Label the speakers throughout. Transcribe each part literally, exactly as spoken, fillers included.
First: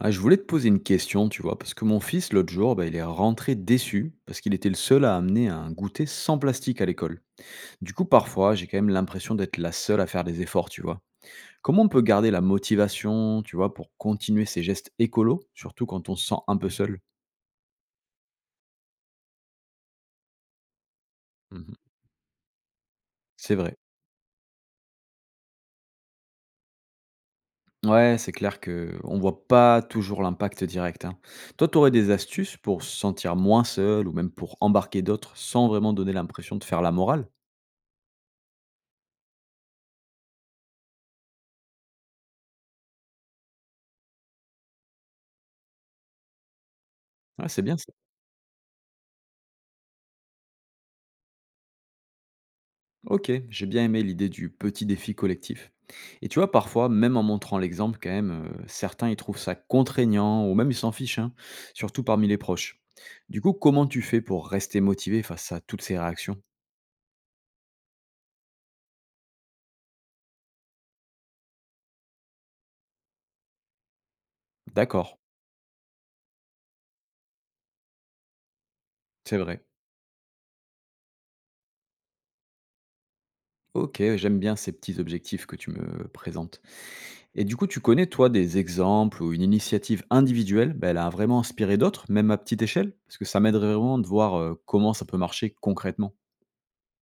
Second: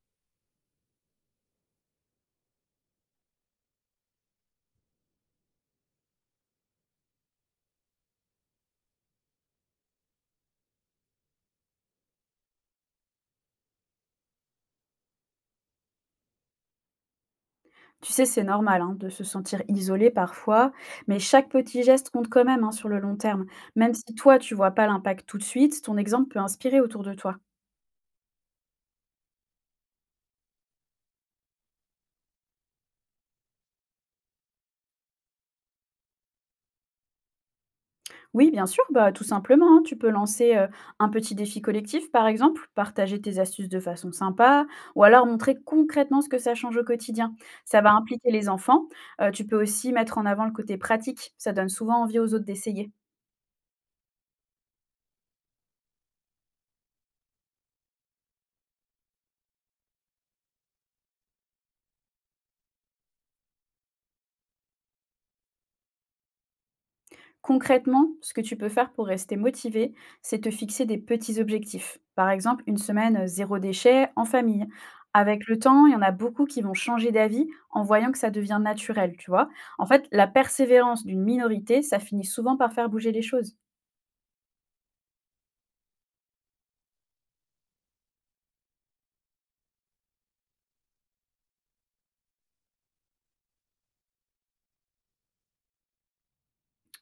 Speaker 1: Ah, je voulais te poser une question, tu vois, parce que mon fils, l'autre jour, bah, il est rentré déçu parce qu'il était le seul à amener un goûter sans plastique à l'école. Du coup, parfois, j'ai quand même l'impression d'être la seule à faire des efforts, tu vois. Comment on peut garder la motivation, tu vois, pour continuer ces gestes écolos, surtout quand on se sent un peu seul.
Speaker 2: Tu sais, c'est normal hein, de se sentir isolé parfois, mais chaque
Speaker 1: Mhm.
Speaker 2: petit geste compte quand même hein, sur le long terme.
Speaker 1: C'est vrai.
Speaker 2: Même si toi, tu vois pas l'impact tout de suite, ton exemple peut inspirer autour de toi.
Speaker 1: Ouais, c'est clair que on voit pas toujours l'impact direct, hein. Toi, tu aurais des astuces pour se sentir moins seul ou même pour embarquer d'autres sans vraiment donner l'impression de faire la morale?
Speaker 2: Oui, bien sûr, bah, tout simplement, hein, tu peux lancer euh, un petit défi collectif, par exemple, partager tes astuces de façon sympa, ou alors montrer concrètement ce que ça change au quotidien.
Speaker 1: Ouais, c'est bien.
Speaker 2: Ça va impliquer les enfants. Euh, tu peux aussi mettre en avant le côté pratique, ça donne souvent envie aux autres d'essayer.
Speaker 1: Ok, j'ai bien aimé l'idée du petit défi collectif. Et tu vois, parfois, même en montrant l'exemple, quand même, euh, certains ils trouvent ça contraignant ou même ils s'en fichent, hein, surtout parmi les proches. Du coup, comment tu fais pour rester motivé face à toutes ces réactions?
Speaker 2: Concrètement, ce que tu peux faire pour rester motivé, c'est te fixer des petits objectifs. Par exemple, une semaine euh, zéro déchet en famille.
Speaker 1: D'accord,
Speaker 2: Avec le temps, il y en a beaucoup qui vont changer d'avis en voyant que ça devient naturel, tu
Speaker 1: c'est
Speaker 2: vois.
Speaker 1: vrai.
Speaker 2: En fait, la persévérance d'une minorité, ça finit souvent par faire bouger les choses.
Speaker 1: Ok, j'aime bien ces petits objectifs que tu me présentes. Et du coup, tu connais, toi, des exemples ou une initiative individuelle, ben, elle a vraiment inspiré d'autres, même à petite échelle? Parce que ça m'aiderait vraiment de voir euh, comment ça peut marcher concrètement.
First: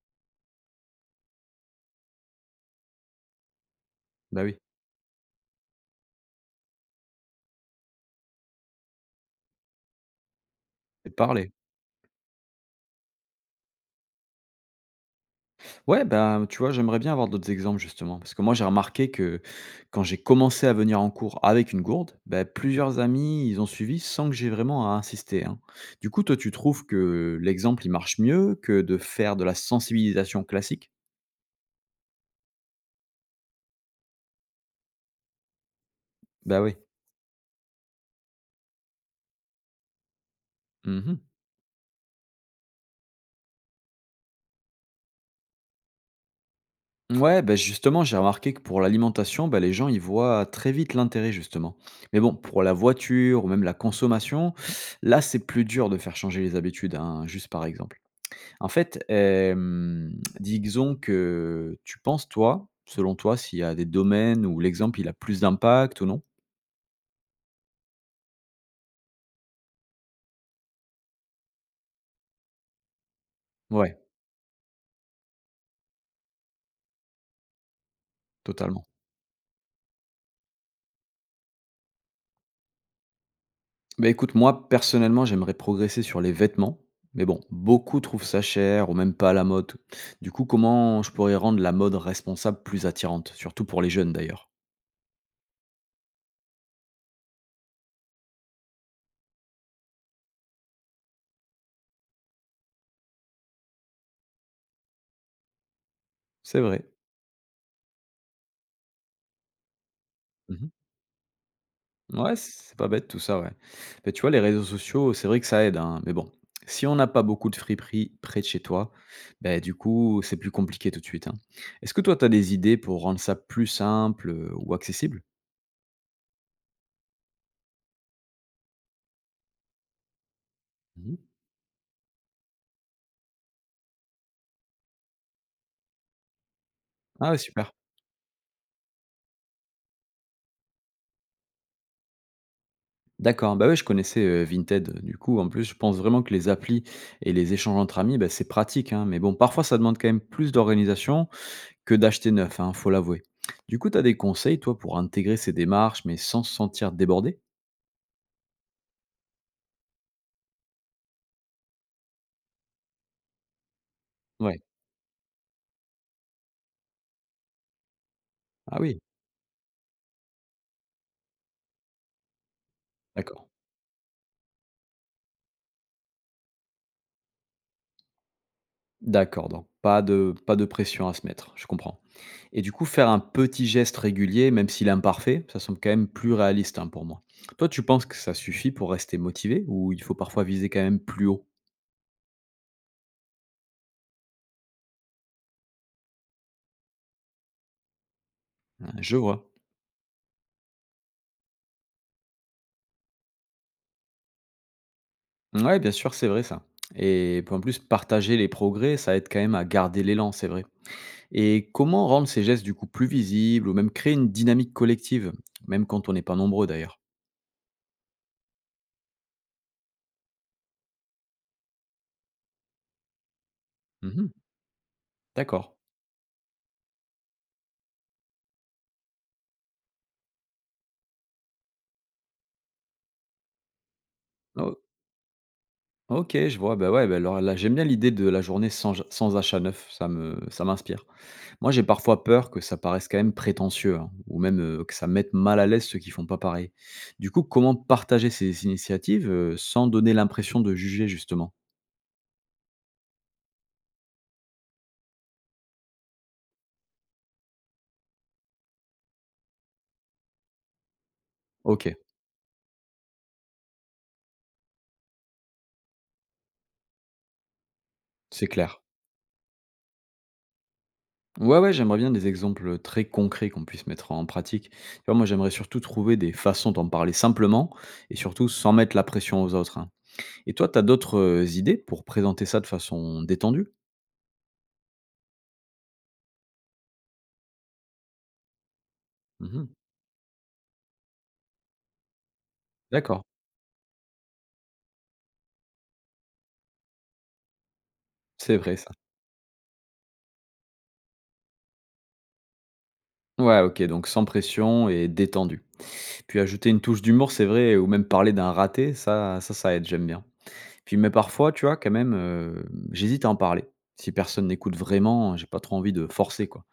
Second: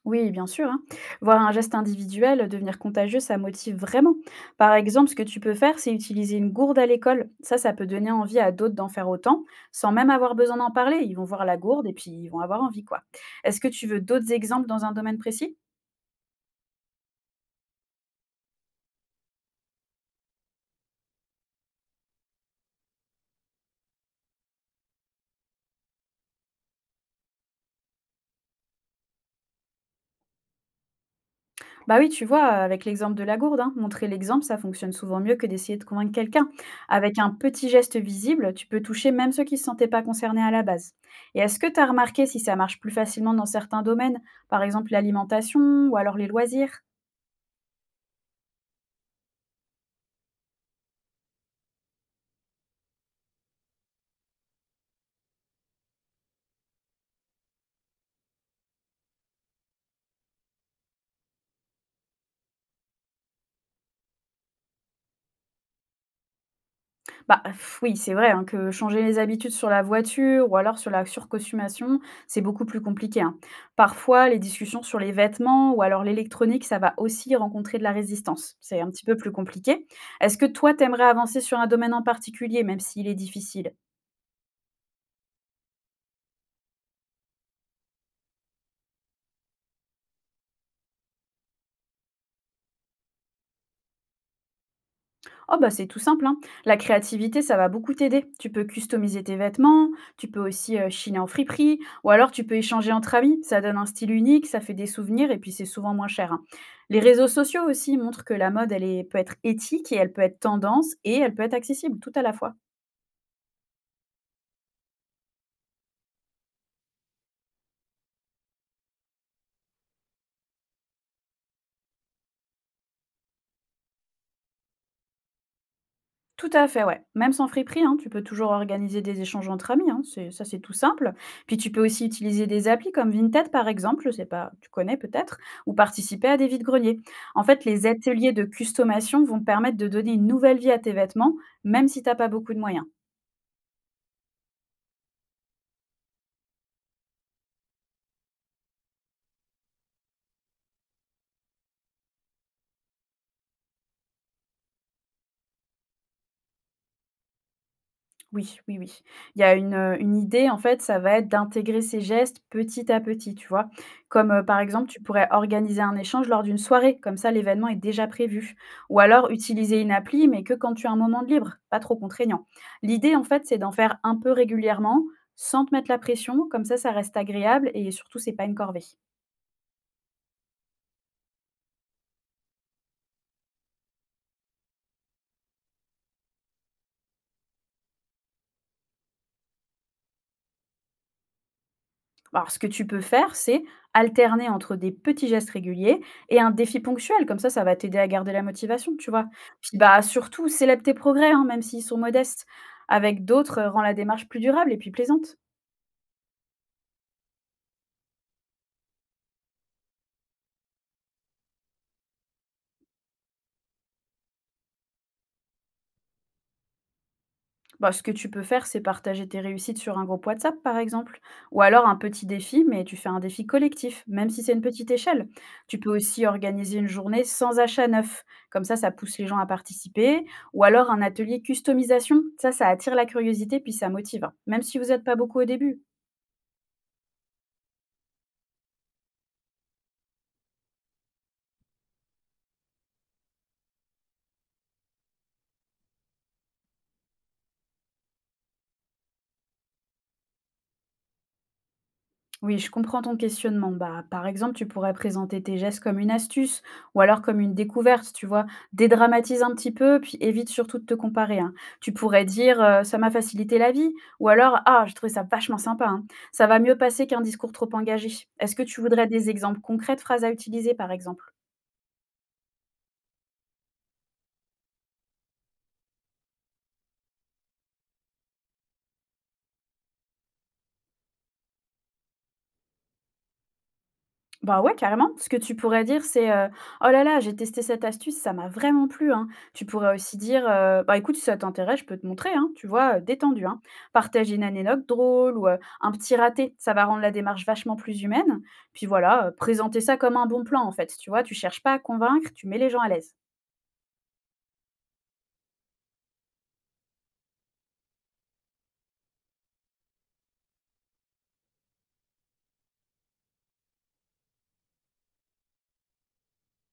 Speaker 2: Oui, bien sûr, hein. Voir un geste individuel devenir contagieux, ça motive vraiment.
Speaker 1: Bah oui,
Speaker 2: Par exemple, ce que tu peux faire, c'est utiliser une gourde à l'école. Ça, ça peut donner envie à d'autres d'en faire autant, sans même avoir besoin d'en parler.
Speaker 1: et
Speaker 2: Ils
Speaker 1: de
Speaker 2: vont voir
Speaker 1: parler.
Speaker 2: la gourde et puis ils vont avoir envie, quoi. Est-ce que tu veux d'autres exemples dans un domaine précis?
Speaker 1: Ouais, bah, tu vois, j'aimerais bien avoir d'autres exemples justement. Parce que moi, j'ai remarqué que quand j'ai commencé à venir en cours avec une gourde, bah, plusieurs amis, ils ont suivi sans que j'ai vraiment à insister, hein. Du coup, toi, tu trouves que l'exemple, il marche mieux que de faire de la sensibilisation classique?
Speaker 2: Bah oui, tu vois, avec l'exemple de la gourde, hein, montrer l'exemple, ça fonctionne souvent mieux que d'essayer de convaincre quelqu'un.
Speaker 1: Bah oui.
Speaker 2: Avec un petit geste visible, tu peux toucher même ceux qui ne se sentaient pas concernés à la base.
Speaker 1: Mhm.
Speaker 2: Et est-ce que tu as remarqué si ça marche plus facilement dans certains domaines, par exemple l'alimentation ou alors les loisirs?
Speaker 1: Ouais, bah justement, j'ai remarqué que pour l'alimentation, bah, les gens, ils voient très vite l'intérêt justement. Mais bon, pour la voiture ou même la consommation, là, c'est plus dur de faire changer les habitudes, hein, juste par exemple. En fait, hem, disons que tu penses toi, selon toi, s'il y a des domaines où l'exemple il a plus d'impact ou non?
Speaker 2: Bah, pff, oui, c'est vrai, hein, que changer les habitudes sur la voiture ou alors sur la surconsommation, c'est beaucoup plus compliqué, hein.
Speaker 1: Ouais,
Speaker 2: Parfois, les discussions sur les vêtements ou alors l'électronique, ça va aussi rencontrer de la résistance. C'est
Speaker 1: totalement.
Speaker 2: un petit peu plus compliqué. Est-ce que toi, t'aimerais avancer sur un domaine en particulier, même s'il est difficile?
Speaker 1: Bah, écoute, moi, personnellement, j'aimerais progresser sur les vêtements, mais bon, beaucoup trouvent ça cher ou même pas à la mode. Du coup, comment je pourrais rendre la mode responsable plus attirante? Surtout pour les jeunes, d'ailleurs.
Speaker 2: Oh bah c'est tout simple, hein. La créativité, ça va beaucoup t'aider. Tu peux customiser tes vêtements, tu peux aussi euh, chiner en friperie, ou alors tu peux échanger entre amis. Ça donne un style unique, ça fait des souvenirs et puis c'est souvent moins cher, hein.
Speaker 1: C'est vrai.
Speaker 2: Les réseaux sociaux aussi montrent que la mode, elle est- peut être éthique et elle peut être
Speaker 1: Mmh.
Speaker 2: tendance et elle peut être accessible tout à la
Speaker 1: Ouais,
Speaker 2: fois.
Speaker 1: c'est pas bête tout ça, ouais. Mais tu vois, les réseaux sociaux, c'est vrai que ça aide, hein, mais bon, si on n'a pas beaucoup de friperies près de chez toi, ben du coup, c'est plus compliqué tout de suite, hein. Est-ce que toi, tu as des idées pour rendre ça plus simple, heu, ou accessible?
Speaker 2: Tout à fait, ouais. Même sans friperie, hein, tu peux toujours organiser des échanges entre amis, hein, c'est ça c'est tout simple.
Speaker 1: Mmh.
Speaker 2: Puis tu peux aussi utiliser des applis comme Vinted par exemple, je sais pas, tu connais peut-être, ou participer à des vides-greniers.
Speaker 1: Ah ouais,
Speaker 2: En fait,
Speaker 1: super.
Speaker 2: les ateliers de customation vont permettre de donner une nouvelle vie à tes vêtements, même si t'as pas beaucoup de moyens.
Speaker 1: D'accord, bah, ouais, je connaissais, heu, Vinted, du coup, en plus, je pense vraiment que les applis et les échanges entre amis, bah, c'est pratique, hein, mais bon, parfois, ça demande quand même plus d'organisation que d'acheter neuf, hein, faut l'avouer. Du coup, tu as des conseils, toi, pour intégrer ces démarches, mais sans se sentir débordé?
Speaker 2: Oui, oui, oui. Il y a une, heu, une idée, en fait, ça va être d'intégrer ces gestes petit à petit, tu vois? Comme, heu, par
Speaker 1: Ouais.
Speaker 2: exemple, tu pourrais organiser un échange lors d'une soirée, comme ça l'événement est déjà prévu.
Speaker 1: Ah
Speaker 2: Ou
Speaker 1: oui.
Speaker 2: alors utiliser une appli, mais que quand tu as un moment de libre, pas trop contraignant. L'idée, en
Speaker 1: D'accord.
Speaker 2: fait, c'est d'en faire un peu régulièrement, sans te mettre la pression, comme ça, ça reste agréable et surtout, c'est pas une corvée.
Speaker 1: D'accord, donc pas de pas de pression à se mettre, je comprends. Et du coup, faire un petit geste régulier, même s'il est imparfait, ça semble quand même plus réaliste, hein, pour moi. Toi, tu penses que ça suffit pour rester motivé ou il faut parfois viser quand même plus haut?
Speaker 2: Alors, ce que tu peux faire, c'est alterner entre des petits gestes réguliers et un défi ponctuel. Comme ça, ça va t'aider à garder la
Speaker 1: Ah,
Speaker 2: motivation, tu
Speaker 1: je
Speaker 2: vois?
Speaker 1: vois.
Speaker 2: Puis, bah, surtout, célèbre tes progrès, hein, même s'ils sont modestes. Avec d'autres, rend la démarche plus durable et puis plaisante.
Speaker 1: Ouais, bien sûr, c'est vrai ça. Et puis en plus, partager les progrès, ça aide quand même à garder l'élan, c'est vrai. Et comment rendre ces gestes du coup plus visibles ou même créer une dynamique collective, même quand on n'est pas nombreux d'ailleurs?
Speaker 2: Bah, ce que tu peux faire, c'est partager tes réussites sur un groupe WhatsApp, par exemple, ou alors un petit défi, mais tu fais un défi collectif, même
Speaker 1: Mhm,
Speaker 2: si c'est une petite échelle.
Speaker 1: d'accord.
Speaker 2: Tu peux aussi organiser une journée sans achat neuf, comme ça, ça pousse les gens à participer, ou alors un atelier customisation, ça, ça attire la curiosité, puis ça motive, hein, même si
Speaker 1: Oh,
Speaker 2: vous n'êtes pas beaucoup au début.
Speaker 1: OK, je vois, bah, ouais, bah, alors là, j'aime bien l'idée de la journée sans j sans achat neuf, ça me ça m'inspire. Moi, j'ai parfois peur que ça paraisse quand même prétentieux, hein, ou même, heu, que ça mette mal à l'aise ceux qui font pas pareil. Du coup, comment partager ces initiatives, heu, sans donner l'impression de juger justement?
Speaker 2: Oui, je comprends ton questionnement. Bah, par exemple, tu pourrais présenter tes gestes comme une astuce ou alors comme une découverte, tu vois. Dédramatise un petit peu, puis évite surtout de te comparer, hein. Tu
Speaker 1: OK,
Speaker 2: pourrais dire euh, ça m'a facilité la vie ou alors ah, j'ai trouvé ça vachement sympa, hein. Ça va mieux passer qu'un discours trop engagé.
Speaker 1: c'est
Speaker 2: Est-ce que tu
Speaker 1: clair.
Speaker 2: voudrais des exemples concrets de phrases à utiliser, par exemple?
Speaker 1: Ouais, ouais, j'aimerais bien des exemples, très concrets qu'on puisse mettre en pratique. Tu vois, moi, j'aimerais surtout trouver des façons d'en parler simplement et surtout sans mettre la pression aux autres, hein. Et toi, tu as d'autres, heu, idées pour présenter ça de façon détendue?
Speaker 2: Bah, ouais, carrément. Ce que tu pourrais dire, c'est, heu: «Oh là là, j'ai testé cette astuce, ça m'a vraiment plu, hein». Tu
Speaker 1: Mmh.
Speaker 2: pourrais aussi dire, heu: «Bah, écoute, si ça t'intéresse, je peux te montrer, hein». Tu vois, heu,
Speaker 1: D'accord,
Speaker 2: détendu, hein. Partager une anecdote drôle ou, heu, un petit raté, ça va rendre la démarche vachement plus humaine.
Speaker 1: c'est vrai
Speaker 2: Puis
Speaker 1: ça.
Speaker 2: voilà, heu, présenter ça comme un bon plan, en fait, tu vois? Tu cherches pas à convaincre, tu mets les gens à l'aise.
Speaker 1: Ouais, OK, donc sans pression et détendu. Puis ajouter une touche d'humour, c'est vrai, ou même parler d'un raté, ça ça ça aide, j'aime bien. Puis mais parfois, tu vois, quand même, heu, j'hésite à en parler. Si personne n'écoute vraiment, j'ai pas trop envie de forcer, quoi.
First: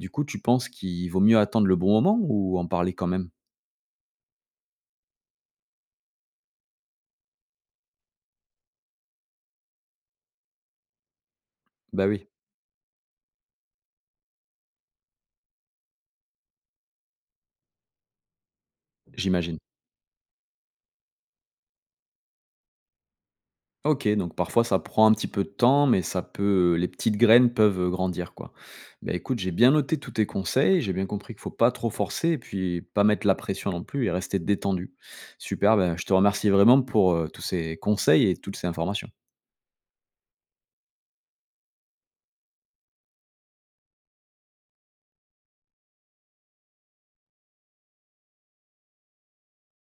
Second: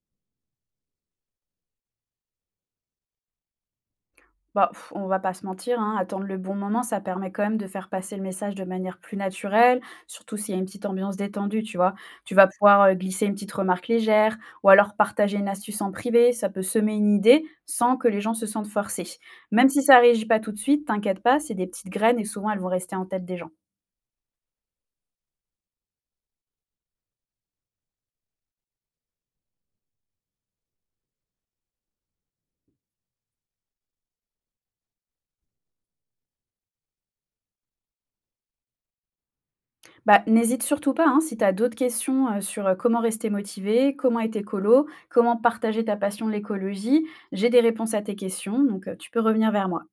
Speaker 1: Du coup, tu penses qu'il vaut mieux attendre le bon moment ou en parler quand même?
Speaker 2: Bah, pff, on va pas se mentir, hein, attendre le bon moment, ça permet quand même de faire passer le message de manière plus naturelle, surtout s'il y a une petite ambiance détendue, tu vois?
Speaker 1: Bah oui,
Speaker 2: Tu vas pouvoir, heu, glisser une petite remarque légère ou alors partager une astuce en privé, ça peut semer une idée sans que les gens se sentent forcés.
Speaker 1: j'imagine.
Speaker 2: Même si ça réagit pas tout de suite, t'inquiète pas, c'est des petites graines et souvent elles vont rester en tête des gens.
Speaker 1: OK, donc parfois ça prend un petit peu de temps, mais ça peut, les petites graines peuvent, heu, grandir, quoi. Bah, écoute, j'ai bien noté tous tes conseils, j'ai bien compris qu'il faut pas trop forcer et puis pas mettre la pression non plus et rester détendu. Super, bah, je te remercie vraiment pour, heu, tous ces conseils et toutes ces informations.
Speaker 2: Bah, n'hésite surtout pas, hein, si tu as d'autres questions, heu, sur, heu, comment rester motivé, comment être écolo, comment partager ta passion de l'écologie, j'ai des réponses à tes questions, donc heu, tu peux revenir vers moi.